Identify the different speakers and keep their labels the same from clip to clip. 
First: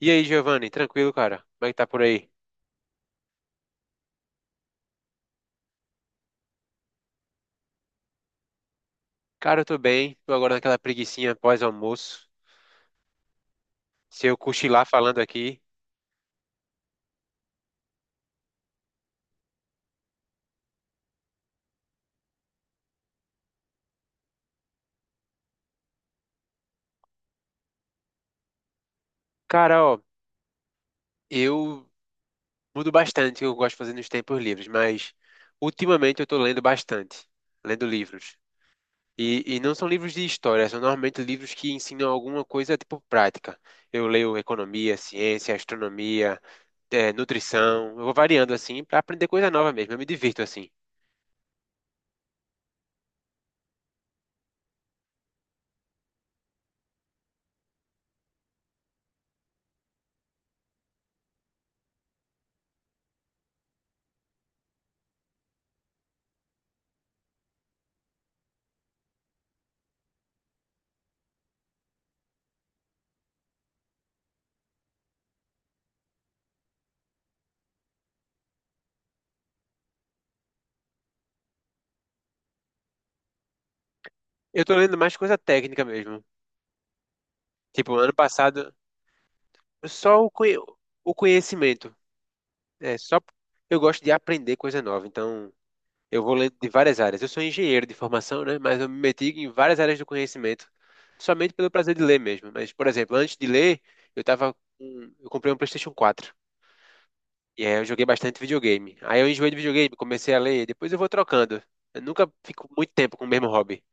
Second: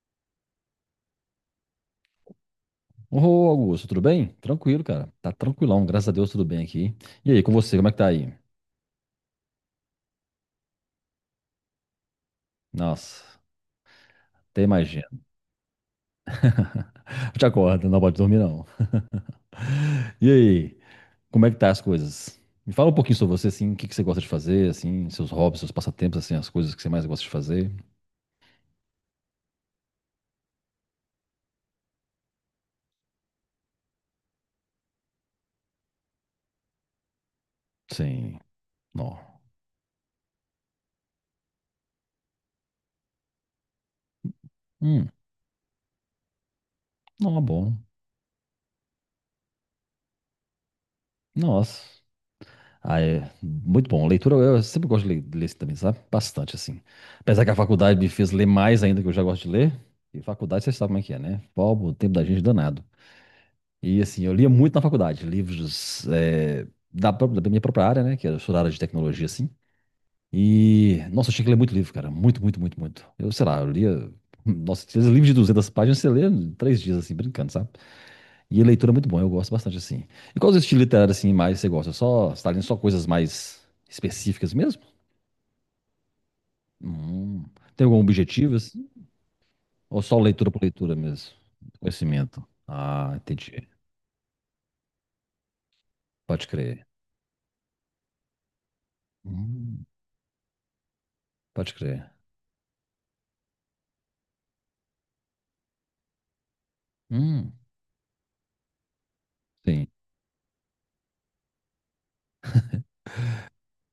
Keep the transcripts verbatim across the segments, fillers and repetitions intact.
Speaker 1: E aí, Giovanni, tranquilo, cara? Como é que tá por aí?
Speaker 2: Ô, Augusto, tudo bem? Tranquilo, cara. Tá tranquilão, graças a Deus, tudo bem aqui. E aí, com você, como é que tá aí?
Speaker 1: Cara, eu tô bem, tô agora naquela preguicinha pós-almoço.
Speaker 2: Nossa,
Speaker 1: Se eu
Speaker 2: até
Speaker 1: cochilar
Speaker 2: imagino.
Speaker 1: falando aqui.
Speaker 2: Eu te acordo, não pode dormir, não. E aí, como é que tá as coisas? Me fala um pouquinho sobre você, assim, o que que você gosta de fazer, assim, seus hobbies, seus passatempos, assim, as coisas que você mais gosta de fazer.
Speaker 1: Cara, ó, eu mudo bastante o que eu gosto de fazer nos tempos livres, mas ultimamente eu tô lendo bastante, lendo livros.
Speaker 2: Sim, não.
Speaker 1: E, e não são livros de história, são normalmente livros que ensinam alguma coisa tipo prática. Eu leio economia,
Speaker 2: Hum,
Speaker 1: ciência, astronomia, eh,
Speaker 2: não, é bom.
Speaker 1: nutrição. Eu vou variando assim pra aprender coisa nova mesmo, eu me divirto assim.
Speaker 2: Nossa. Ah, é muito bom. Leitura, eu sempre gosto de ler, de ler assim também, sabe? Bastante, assim. Apesar que a faculdade me fez ler mais ainda, que eu já gosto de ler. E faculdade, você sabe como é que é, né? Pô, o tempo da gente é danado. E assim, eu lia muito na faculdade, livros eh, da, pró- da minha própria área, né? Que eu sou da área de tecnologia, assim. E, nossa, eu tinha que ler muito livro, cara. Muito, muito, muito, muito. Eu, sei lá, eu lia. Nossa, esses livros de duzentas páginas você lê em três dias, assim, brincando, sabe? E a leitura é muito bom, eu gosto bastante, assim. E qual os estilos literários, assim, mais você gosta? Só, você tá lendo só coisas mais específicas
Speaker 1: Eu tô
Speaker 2: mesmo?
Speaker 1: lendo mais coisa técnica mesmo.
Speaker 2: Hum, tem
Speaker 1: Tipo,
Speaker 2: algum
Speaker 1: ano
Speaker 2: objetivo,
Speaker 1: passado,
Speaker 2: assim? Ou só
Speaker 1: só o,
Speaker 2: leitura
Speaker 1: conhe-
Speaker 2: por leitura
Speaker 1: o
Speaker 2: mesmo?
Speaker 1: conhecimento.
Speaker 2: Conhecimento.
Speaker 1: É,
Speaker 2: Ah,
Speaker 1: só
Speaker 2: entendi.
Speaker 1: eu gosto de aprender coisa nova, então eu vou
Speaker 2: Pode
Speaker 1: ler de
Speaker 2: crer.
Speaker 1: várias áreas. Eu sou engenheiro de formação, né? Mas eu me meti em várias
Speaker 2: Hum,
Speaker 1: áreas do conhecimento, somente pelo
Speaker 2: pode
Speaker 1: prazer de
Speaker 2: crer.
Speaker 1: ler mesmo. Mas, por exemplo, antes de ler, eu tava com... eu comprei um PlayStation quatro.
Speaker 2: Hum.
Speaker 1: E aí eu joguei bastante videogame. Aí eu enjoei de
Speaker 2: Sim.
Speaker 1: videogame, comecei a ler, depois eu vou trocando. Eu nunca fico muito tempo com o mesmo hobby.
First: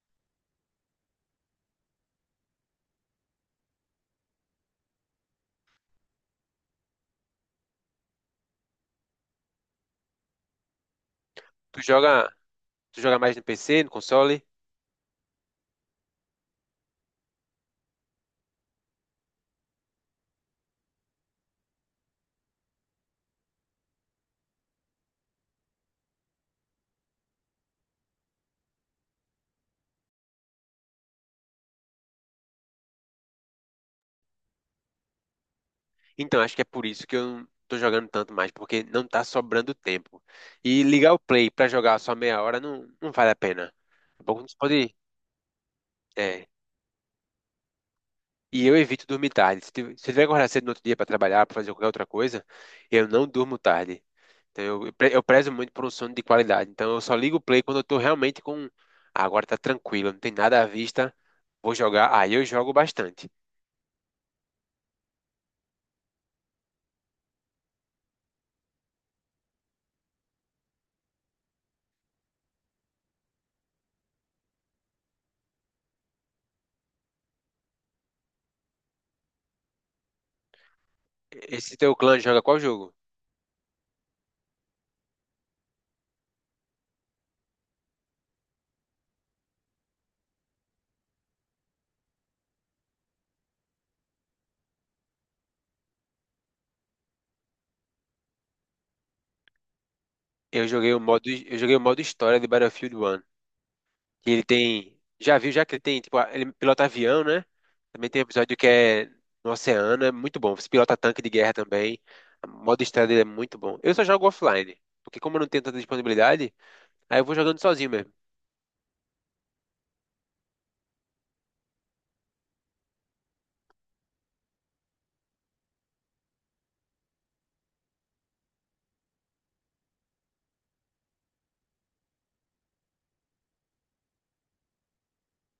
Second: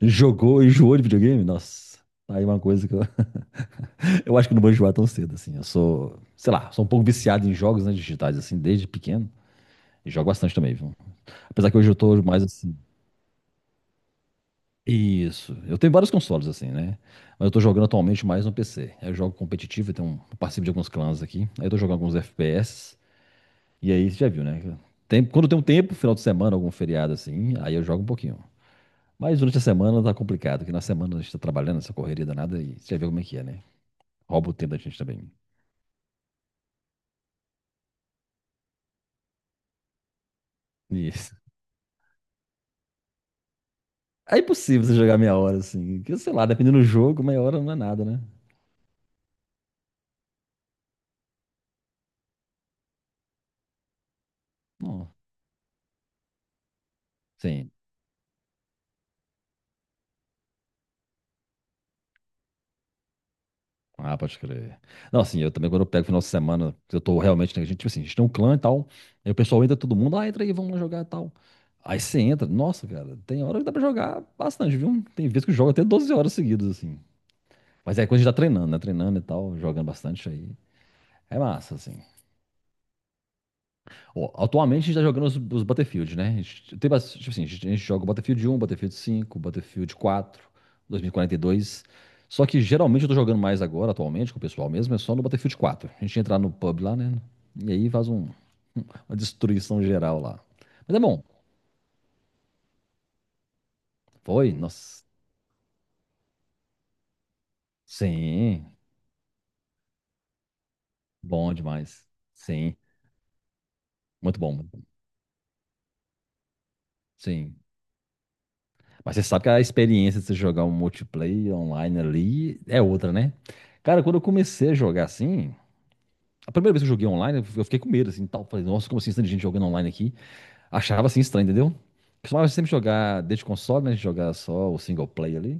Speaker 2: Jogou, enjoou de videogame? Nossa, aí uma coisa que eu, eu acho que eu não vou enjoar tão cedo, assim. Eu sou, sei lá, sou um pouco viciado em jogos, né, digitais, assim, desde pequeno. E jogo bastante também, viu? Apesar que
Speaker 1: Tu
Speaker 2: hoje eu tô
Speaker 1: joga,
Speaker 2: mais assim.
Speaker 1: tu joga mais no P C, no console?
Speaker 2: Isso. Eu tenho vários consoles, assim, né? Mas eu tô jogando atualmente mais no P C. Eu jogo competitivo, eu tenho um, eu participo de alguns clãs aqui. Aí eu tô jogando alguns F P S. E aí você já viu, né? Tem, quando tem um tempo, final de semana, algum feriado, assim, aí eu jogo um pouquinho. Mas durante a semana tá complicado, porque na semana a gente tá trabalhando, essa correria danada, e você já viu como é que é, né? Rouba o tempo da gente também.
Speaker 1: Então, acho que é por isso que eu não tô jogando tanto mais, porque não tá sobrando tempo. E ligar o
Speaker 2: Isso.
Speaker 1: play pra jogar só meia hora não, não vale a pena. Daqui a
Speaker 2: É
Speaker 1: pouco não se
Speaker 2: impossível
Speaker 1: pode.
Speaker 2: você jogar meia hora, assim. Que, sei lá,
Speaker 1: É.
Speaker 2: dependendo do jogo, meia hora não é nada, né?
Speaker 1: E eu evito dormir tarde. Se tiver, se tiver que acordar cedo no outro dia pra trabalhar, pra fazer qualquer outra coisa, eu não durmo tarde. Então, eu, eu pre-
Speaker 2: Não.
Speaker 1: eu prezo muito por um sono de qualidade. Então, eu só ligo o play
Speaker 2: Sim.
Speaker 1: quando eu tô realmente com. Ah, agora tá tranquilo, não tem nada à vista, vou jogar. Aí eu jogo bastante.
Speaker 2: Ah, pode crer. Não, assim, eu também, quando eu pego final de semana, eu tô realmente, né, a gente, tipo assim, a gente tem um clã e tal, aí o pessoal entra todo mundo, ah, entra aí, vamos lá jogar e tal. Aí você entra, nossa, cara, tem hora que dá pra jogar bastante, viu? Tem vezes que eu jogo até doze horas seguidas, assim. Mas é quando a gente tá treinando, né? Treinando e tal, jogando bastante aí. É massa,
Speaker 1: Esse teu
Speaker 2: assim.
Speaker 1: clã joga qual jogo?
Speaker 2: Bom, atualmente a gente tá jogando os, os Battlefield, né? A gente, tem bas- tipo assim, a gente, a gente joga o Battlefield um, Battlefield cinco, Battlefield quatro, dois mil e quarenta e dois. Só que geralmente eu tô jogando mais agora, atualmente, com o pessoal mesmo, é só no Battlefield quatro. A gente entra lá no pub lá, né? E aí faz um- uma destruição geral lá.
Speaker 1: Eu joguei
Speaker 2: Mas
Speaker 1: o
Speaker 2: é bom.
Speaker 1: modo, eu joguei o modo história de Battlefield um. Que ele
Speaker 2: Foi?
Speaker 1: tem.
Speaker 2: Nossa.
Speaker 1: Já viu, já que ele tem, tipo, a- ele pilota avião, né? Também tem um episódio que
Speaker 2: Sim.
Speaker 1: é no oceano, é muito bom. Você pilota tanque de guerra
Speaker 2: Bom
Speaker 1: também.
Speaker 2: demais.
Speaker 1: O
Speaker 2: Sim.
Speaker 1: modo história dele é muito bom. Eu só jogo
Speaker 2: Muito bom. Muito
Speaker 1: offline,
Speaker 2: bom.
Speaker 1: porque como eu não tenho tanta disponibilidade, aí eu vou
Speaker 2: Sim.
Speaker 1: jogando sozinho mesmo.
Speaker 2: Mas você sabe que a experiência de você jogar um multiplayer online ali é outra, né? Cara, quando eu comecei a jogar assim, a primeira vez que eu joguei online, eu fiquei com medo, assim, tal. Falei, nossa, como assim, tanta gente jogando online aqui? Achava, assim, estranho, entendeu? Costumava sempre jogar desde console, né? Jogar só o single player ali.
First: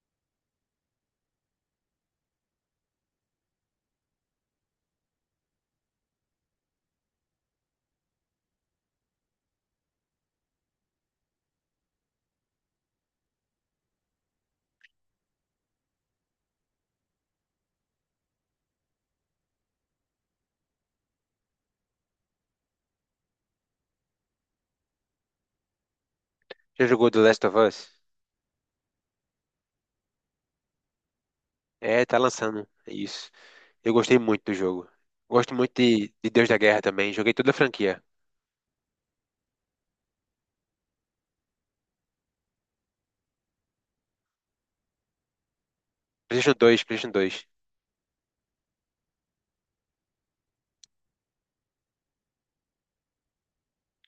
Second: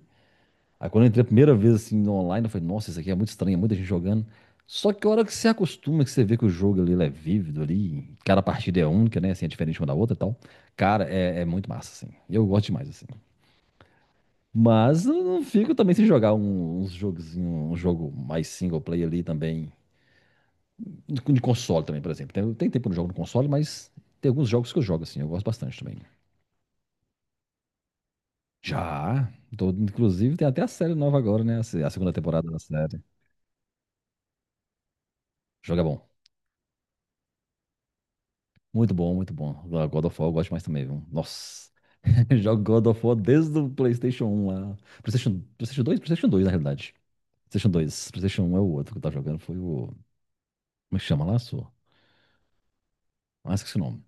Speaker 2: Aí quando eu entrei a primeira vez, assim, no online, eu falei, nossa, isso aqui é muito estranho, é muita gente jogando. Só que a hora que você acostuma, que você vê que o jogo ali, ele é vívido ali, cada partida é única, né? Assim, é diferente uma da outra e tal. Cara, é, é muito massa, assim. Eu gosto demais, assim. Mas eu não fico também sem jogar um- uns jogos, um jogo mais single player ali também. De de console também, por exemplo. Tem, tem tempo que eu não jogo no console, mas tem alguns jogos que eu jogo, assim. Eu gosto bastante também.
Speaker 1: Já jogou The Last of Us?
Speaker 2: Já. Tô- inclusive, tem até a série nova agora, né? A, se- A
Speaker 1: É,
Speaker 2: segunda
Speaker 1: tá
Speaker 2: temporada da
Speaker 1: lançando. É
Speaker 2: série.
Speaker 1: isso. Eu gostei muito do jogo. Gosto muito
Speaker 2: Jogo é bom.
Speaker 1: de, de Deus da Guerra também. Joguei toda a franquia.
Speaker 2: Muito bom, muito bom. God of War eu gosto mais também, viu? Nossa. Jogo God of War desde o PlayStation um lá. PlayStation, PlayStation dois. PlayStation dois na
Speaker 1: PlayStation dois,
Speaker 2: realidade.
Speaker 1: PlayStation dois.
Speaker 2: PlayStation dois. PlayStation um é o outro que eu tava jogando. Foi o. Como é que chama lá, sua? Ah, esqueci o nome.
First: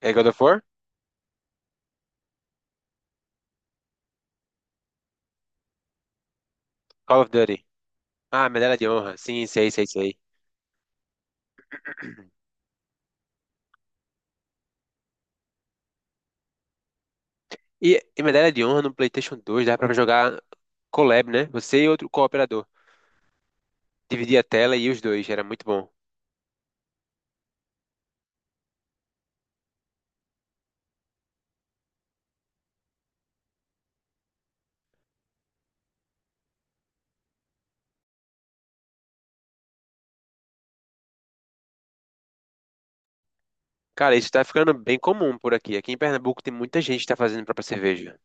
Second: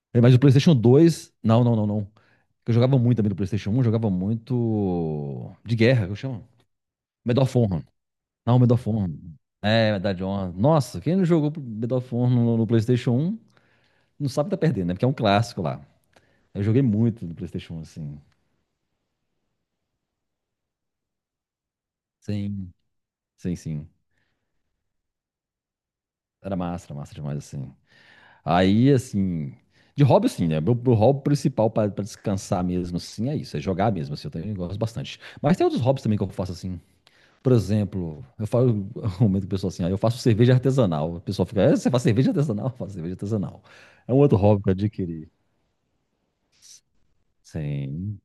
Speaker 1: É
Speaker 2: É,
Speaker 1: God
Speaker 2: mas o
Speaker 1: of War?
Speaker 2: PlayStation dois. Não, não, não, não. Eu jogava muito também do PlayStation um, jogava muito. De guerra, que eu chamo.
Speaker 1: Call of
Speaker 2: Medal of
Speaker 1: Duty.
Speaker 2: Honor.
Speaker 1: Ah,
Speaker 2: Não, Medal
Speaker 1: Medalha de
Speaker 2: of Honor.
Speaker 1: Honra. Sim, sei, sei,
Speaker 2: É, Medal
Speaker 1: sei.
Speaker 2: de Honra. Nossa, quem não jogou Medal of Honor no, no PlayStation um não sabe que tá perdendo, né? Porque é um clássico lá. Eu joguei muito no PlayStation um,
Speaker 1: E,
Speaker 2: assim.
Speaker 1: e Medalha de Honra no PlayStation dois dava pra jogar collab, né? Você e outro cooperador.
Speaker 2: Sim, sim, sim.
Speaker 1: Dividia a tela e os dois, era muito bom.
Speaker 2: Era massa, era massa demais, assim. Aí, assim. De hobby, assim, né? Meu, meu hobby principal pra, pra descansar mesmo, assim, é isso. É jogar mesmo, assim. Eu também gosto bastante. Mas tem outros hobbies também que eu faço, assim. Por exemplo, eu falo, aumento o pessoal assim, ah, eu faço cerveja artesanal. O pessoal fica, "É, você faz cerveja artesanal? Eu faço cerveja artesanal. É
Speaker 1: Cara,
Speaker 2: um
Speaker 1: isso
Speaker 2: outro
Speaker 1: tá
Speaker 2: hobby que
Speaker 1: ficando
Speaker 2: eu
Speaker 1: bem
Speaker 2: adquiri.
Speaker 1: comum por aqui. Aqui em Pernambuco tem muita gente que tá fazendo própria cerveja.
Speaker 2: Sim.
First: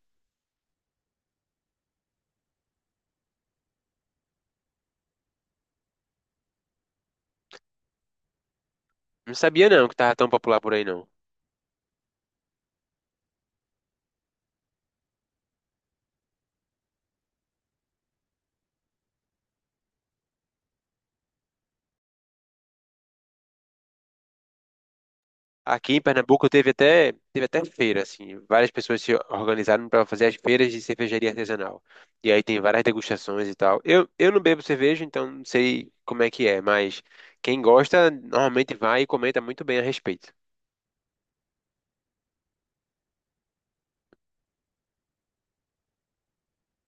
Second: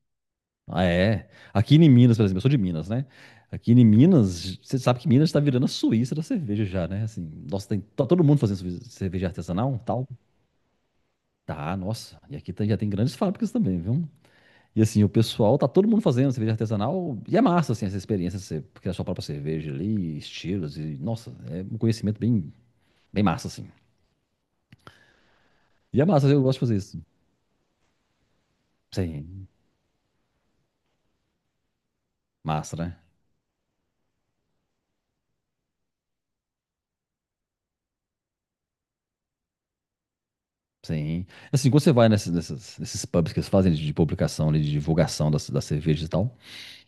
Speaker 2: Ah, é. Aqui em Minas, por exemplo, eu sou de Minas, né? Aqui em Minas, você sabe que Minas está virando a Suíça da cerveja já, né? Assim, nossa, tem, tá todo mundo fazendo suvi- cerveja
Speaker 1: Não sabia
Speaker 2: artesanal,
Speaker 1: não que
Speaker 2: tal.
Speaker 1: tava tão popular por aí não.
Speaker 2: Tá, nossa. E aqui tá- já tem grandes fábricas também, viu? E assim, o pessoal, tá todo mundo fazendo cerveja artesanal. E é massa, assim, essa experiência, você criar sua própria cerveja ali, estilos e, nossa, é um conhecimento bem, bem massa, assim.
Speaker 1: Aqui em
Speaker 2: E é massa, eu
Speaker 1: Pernambuco
Speaker 2: gosto de
Speaker 1: teve
Speaker 2: fazer isso.
Speaker 1: até, teve até feira, assim. Várias pessoas se
Speaker 2: Sim,
Speaker 1: organizaram pra fazer as feiras de cervejaria artesanal. E aí tem
Speaker 2: massa,
Speaker 1: várias
Speaker 2: né?
Speaker 1: degustações e tal. Eu, eu não bebo cerveja, então não sei como é que é, mas quem gosta normalmente vai e comenta muito bem a respeito.
Speaker 2: Sim. Assim, quando você vai nesses, nessas- nesses pubs que eles fazem de publicação, ali, de divulgação das, das, cervejas e tal,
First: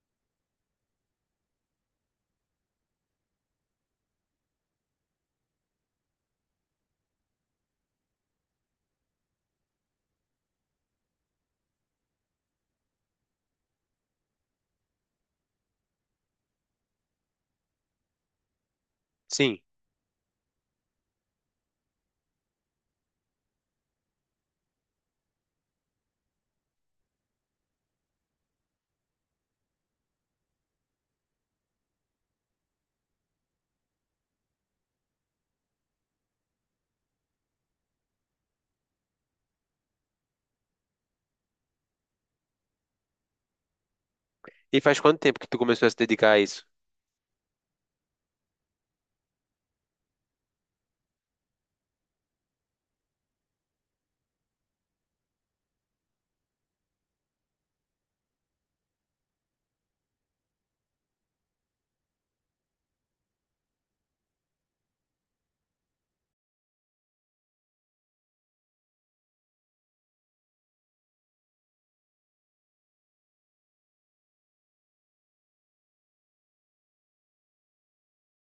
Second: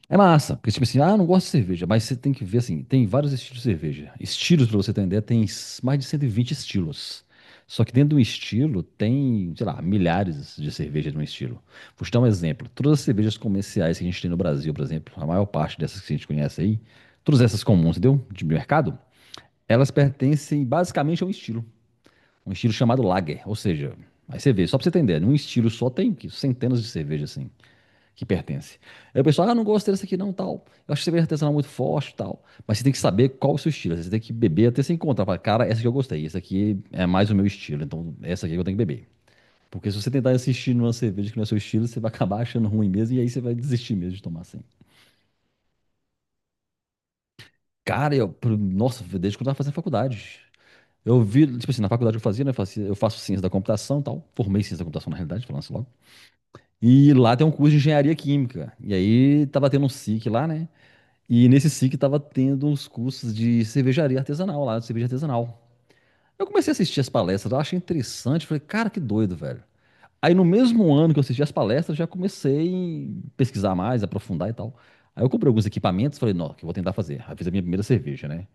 Speaker 2: é massa. Porque, tipo assim, ah, não gosto de cerveja, mas você tem que ver, assim, tem vários estilos de cerveja. Estilos, pra você ter uma ideia, tem s- mais de cento e vinte estilos. Só que dentro de um estilo tem, sei lá, milhares de cervejas num estilo. Vou te dar um exemplo. Todas as cervejas comerciais que a gente tem no Brasil, por exemplo, a maior parte dessas que a gente conhece aí, todas essas comuns, entendeu? De mercado,
Speaker 1: Sim.
Speaker 2: elas pertencem basicamente a um estilo. Um estilo chamado lager, ou seja, aí você vê, só pra você entender, num estilo só tem centenas de cervejas assim que pertencem. Aí o pessoal, ah, não gosto desse aqui não, tal. Eu acho que cerveja artesanal muito forte, tal. Mas você tem que saber qual é o seu estilo, você tem que beber até se encontrar. Fala, cara, essa aqui eu gostei, essa aqui é mais o meu estilo, então essa aqui eu tenho que beber. Porque se você tentar assistir numa cerveja que não é seu estilo, você vai acabar achando ruim mesmo e aí você vai desistir mesmo de tomar assim.
Speaker 1: E faz quanto tempo que tu começou a se dedicar a isso?
Speaker 2: Cara, eu, pro- nossa, desde quando eu tava fazendo faculdade. Eu vi, tipo assim, na faculdade que eu fazia, né? Eu fazia- eu faço ciência da computação e tal. Formei ciência da computação, na realidade, falando assim logo. E lá tem um curso de engenharia química. E aí tava tendo um S I C lá, né? E nesse S I C tava tendo uns cursos de cervejaria artesanal lá, de cerveja artesanal. Eu comecei a assistir as palestras, eu achei interessante, falei, cara, que doido, velho. Aí no mesmo ano que eu assisti as palestras, já comecei a pesquisar mais, aprofundar e tal. Aí eu comprei alguns equipamentos, falei, não, que eu vou tentar fazer. Aí fiz a minha primeira cerveja, né?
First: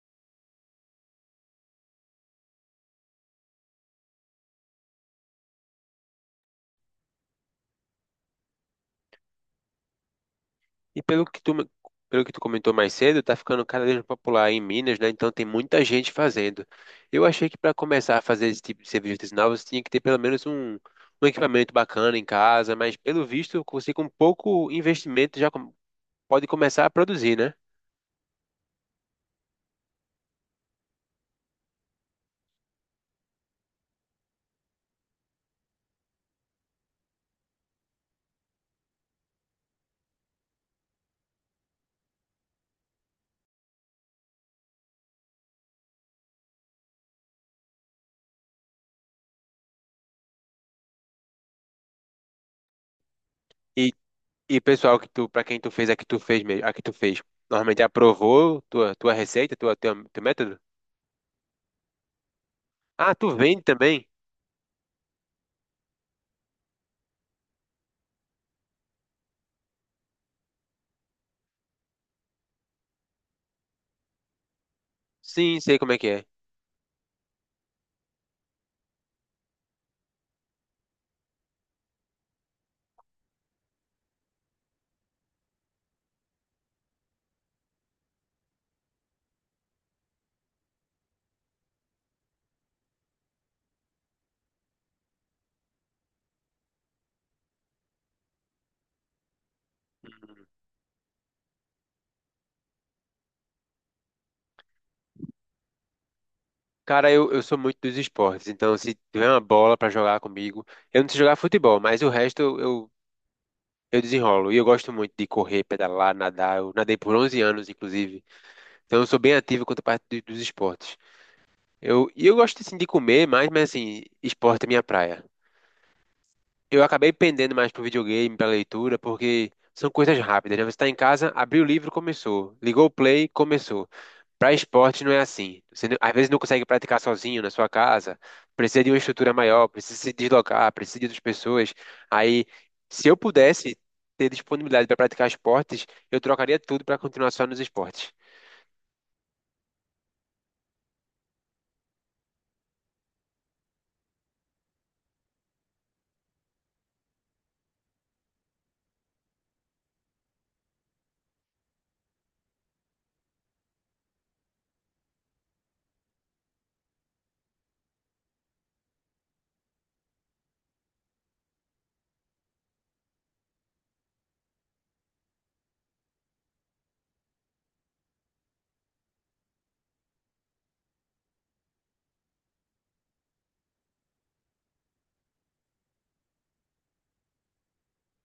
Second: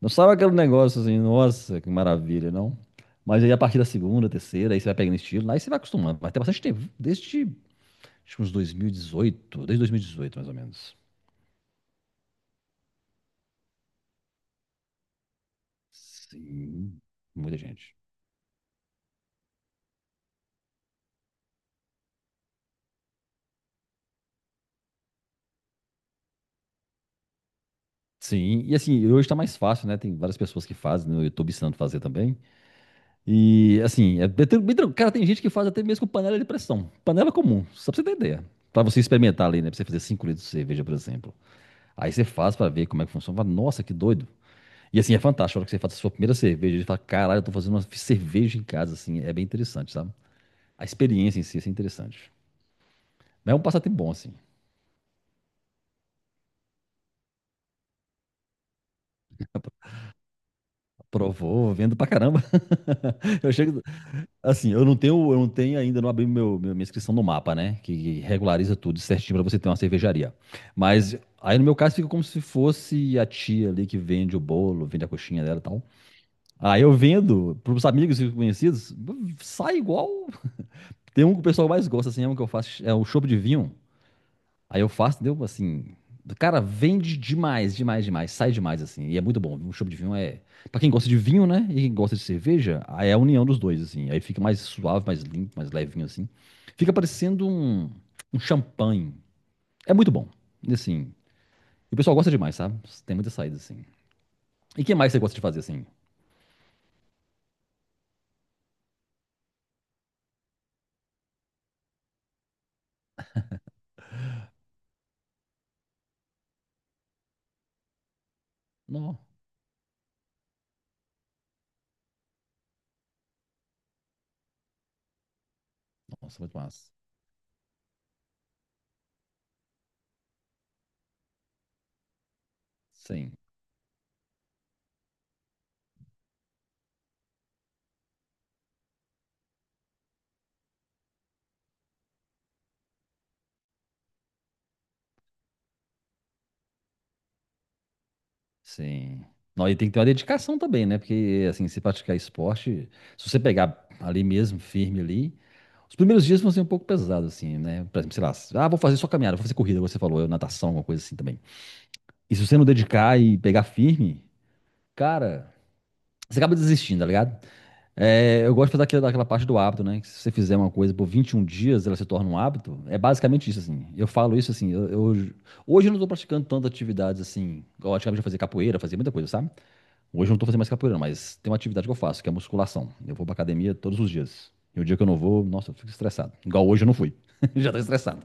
Speaker 2: Não sabe aquele negócio assim, nossa, que maravilha, não? Mas aí a partir da segunda, terceira, aí você vai pegando estilo, aí você vai acostumando. Vai ter bastante tempo, desde acho que uns dois mil e dezoito, desde dois mil e dezoito mais ou menos.
Speaker 1: E pelo que tu, me- pelo que tu comentou mais cedo, tá ficando cada vez mais popular em Minas, né? Então tem muita gente fazendo.
Speaker 2: Sim,
Speaker 1: Eu achei que
Speaker 2: muita
Speaker 1: para
Speaker 2: gente.
Speaker 1: começar a fazer esse tipo de serviços artesanais, você tinha que ter pelo menos um, um equipamento bacana em casa, mas pelo visto, você com pouco investimento já com- pode começar a produzir, né?
Speaker 2: Sim, e assim, hoje tá mais fácil, né? Tem várias pessoas que fazem, né? Eu tô ensinando a fazer também. E assim, é bem, tran- bem tranquilo. Cara, tem gente que faz até mesmo com panela de pressão. Panela comum, só pra você ter ideia. Pra você experimentar ali, né? Pra você fazer cinco litros de cerveja, por exemplo. Aí você faz pra ver como é que funciona. Fala, nossa, que doido. E assim, é fantástico. A hora que você faz a sua primeira cerveja, você fala, caralho, eu tô fazendo uma cerveja em casa, assim. É bem interessante, sabe? A experiência em si assim, é interessante. Mas é um passatempo bom, assim.
Speaker 1: E o pessoal que tu, para quem tu fez, a que tu fez mesmo, a que tu fez, normalmente aprovou tua tua receita, tua, tua teu método?
Speaker 2: Provou, vendo pra caramba.
Speaker 1: Ah, tu
Speaker 2: Eu
Speaker 1: vende
Speaker 2: chego.
Speaker 1: também?
Speaker 2: Assim, eu não tenho, eu não tenho ainda, não abri meu, meu- minha inscrição no mapa, né? Que regulariza tudo certinho pra você ter uma cervejaria. Mas aí no meu caso fica como se fosse a tia ali que vende o bolo, vende a coxinha dela
Speaker 1: Sim,
Speaker 2: e
Speaker 1: sei
Speaker 2: tal.
Speaker 1: como é que é.
Speaker 2: Aí eu vendo pros amigos e conhecidos, sai igual. Tem um que o pessoal mais gosta, assim, é um que eu faço, é o chopp de vinho. Aí eu faço, entendeu? Assim, cara, vende demais, demais, demais. Sai demais, assim. E é muito bom. Um chopp de vinho é. Pra quem gosta de vinho, né? E quem gosta de cerveja, aí é a união dos dois, assim. Aí fica mais suave, mais limpo, mais levinho, assim. Fica parecendo um, um, champanhe. É muito bom. E, assim. E o pessoal gosta demais, sabe? Tem muita saída, assim. E o que mais você gosta de fazer, assim?
Speaker 1: Cara, eu, eu sou muito dos esportes, então se tiver uma bola pra jogar comigo, eu não sei jogar futebol, mas o resto eu, eu, eu desenrolo. E eu gosto muito de correr, pedalar, nadar. Eu nadei por onze anos, inclusive. Então eu sou
Speaker 2: Nó,
Speaker 1: bem ativo quanto à parte do- dos esportes. Eu, e eu gosto, assim, de comer mais, mas, assim, esporte é minha praia.
Speaker 2: nossa, muito
Speaker 1: Eu
Speaker 2: massa.
Speaker 1: acabei pendendo mais pro videogame, pra leitura, porque são coisas rápidas, né? Você tá em casa, abriu o livro, começou. Ligou o play,
Speaker 2: Sim.
Speaker 1: começou. Pra esporte não é assim. Você, não- às vezes não consegue praticar sozinho na sua casa, precisa de uma estrutura maior, precisa se deslocar, precisa de outras pessoas. Aí, se eu pudesse ter disponibilidade para praticar esportes, eu trocaria tudo para continuar só nos esportes.
Speaker 2: Sim. Não, e tem que ter uma dedicação também, né? Porque, assim, se praticar esporte, se você pegar ali mesmo, firme ali, os primeiros dias vão ser um pouco pesados, assim, né? Por exemplo, sei lá, ah, vou fazer só caminhada, vou fazer corrida, como você falou, eu, natação, alguma coisa assim também. E se você não dedicar e pegar firme, cara, você acaba desistindo, tá ligado? É, eu gosto de fazer aquela, daquela parte do hábito, né? Que se você fizer uma coisa por vinte e um dias, ela se torna um hábito. É basicamente isso, assim. Eu falo isso, assim, eu, eu- hoje eu não tô praticando tantas atividades, assim, igual antigamente eu fazia capoeira, fazia muita coisa, sabe? Hoje eu não tô fazendo mais capoeira, mas tem uma atividade que eu faço, que é musculação. Eu vou pra academia todos os dias. E o dia que eu não vou, nossa, eu fico estressado. Igual hoje eu não fui. Já tô estressado.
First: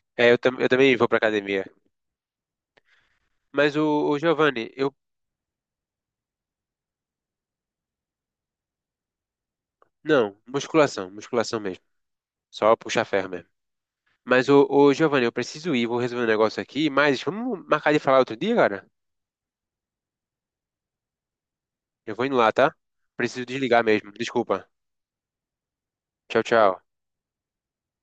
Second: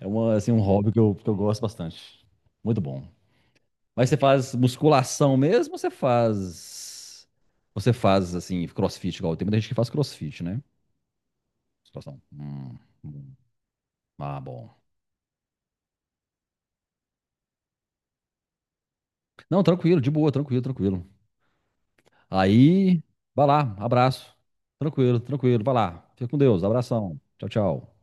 Speaker 2: É
Speaker 1: É,
Speaker 2: uma,
Speaker 1: eu,
Speaker 2: assim,
Speaker 1: tam-
Speaker 2: um
Speaker 1: eu
Speaker 2: hobby
Speaker 1: também
Speaker 2: que
Speaker 1: vou
Speaker 2: eu,
Speaker 1: pra
Speaker 2: que eu gosto
Speaker 1: academia.
Speaker 2: bastante. Muito bom.
Speaker 1: Mas
Speaker 2: Mas
Speaker 1: o,
Speaker 2: você
Speaker 1: o
Speaker 2: faz
Speaker 1: Giovanni, eu.
Speaker 2: musculação mesmo ou você faz. Você faz, assim, crossfit, igual tem muita gente que faz
Speaker 1: Não,
Speaker 2: crossfit, né?
Speaker 1: musculação, musculação mesmo.
Speaker 2: Situação.
Speaker 1: Só
Speaker 2: Hum,
Speaker 1: puxar ferro
Speaker 2: hum.
Speaker 1: mesmo.
Speaker 2: Ah,
Speaker 1: Mas, ô,
Speaker 2: bom.
Speaker 1: ô Giovanni, eu preciso ir, vou resolver um negócio aqui, mas vamos marcar de falar outro dia, cara?
Speaker 2: Não, tranquilo, de boa, tranquilo, tranquilo.
Speaker 1: Eu vou indo lá, tá?
Speaker 2: Aí,
Speaker 1: Preciso
Speaker 2: vai lá,
Speaker 1: desligar mesmo.
Speaker 2: abraço.
Speaker 1: Desculpa.
Speaker 2: Tranquilo, tranquilo, vai lá. Fica com
Speaker 1: Tchau,
Speaker 2: Deus,
Speaker 1: tchau.
Speaker 2: abração. Tchau, tchau.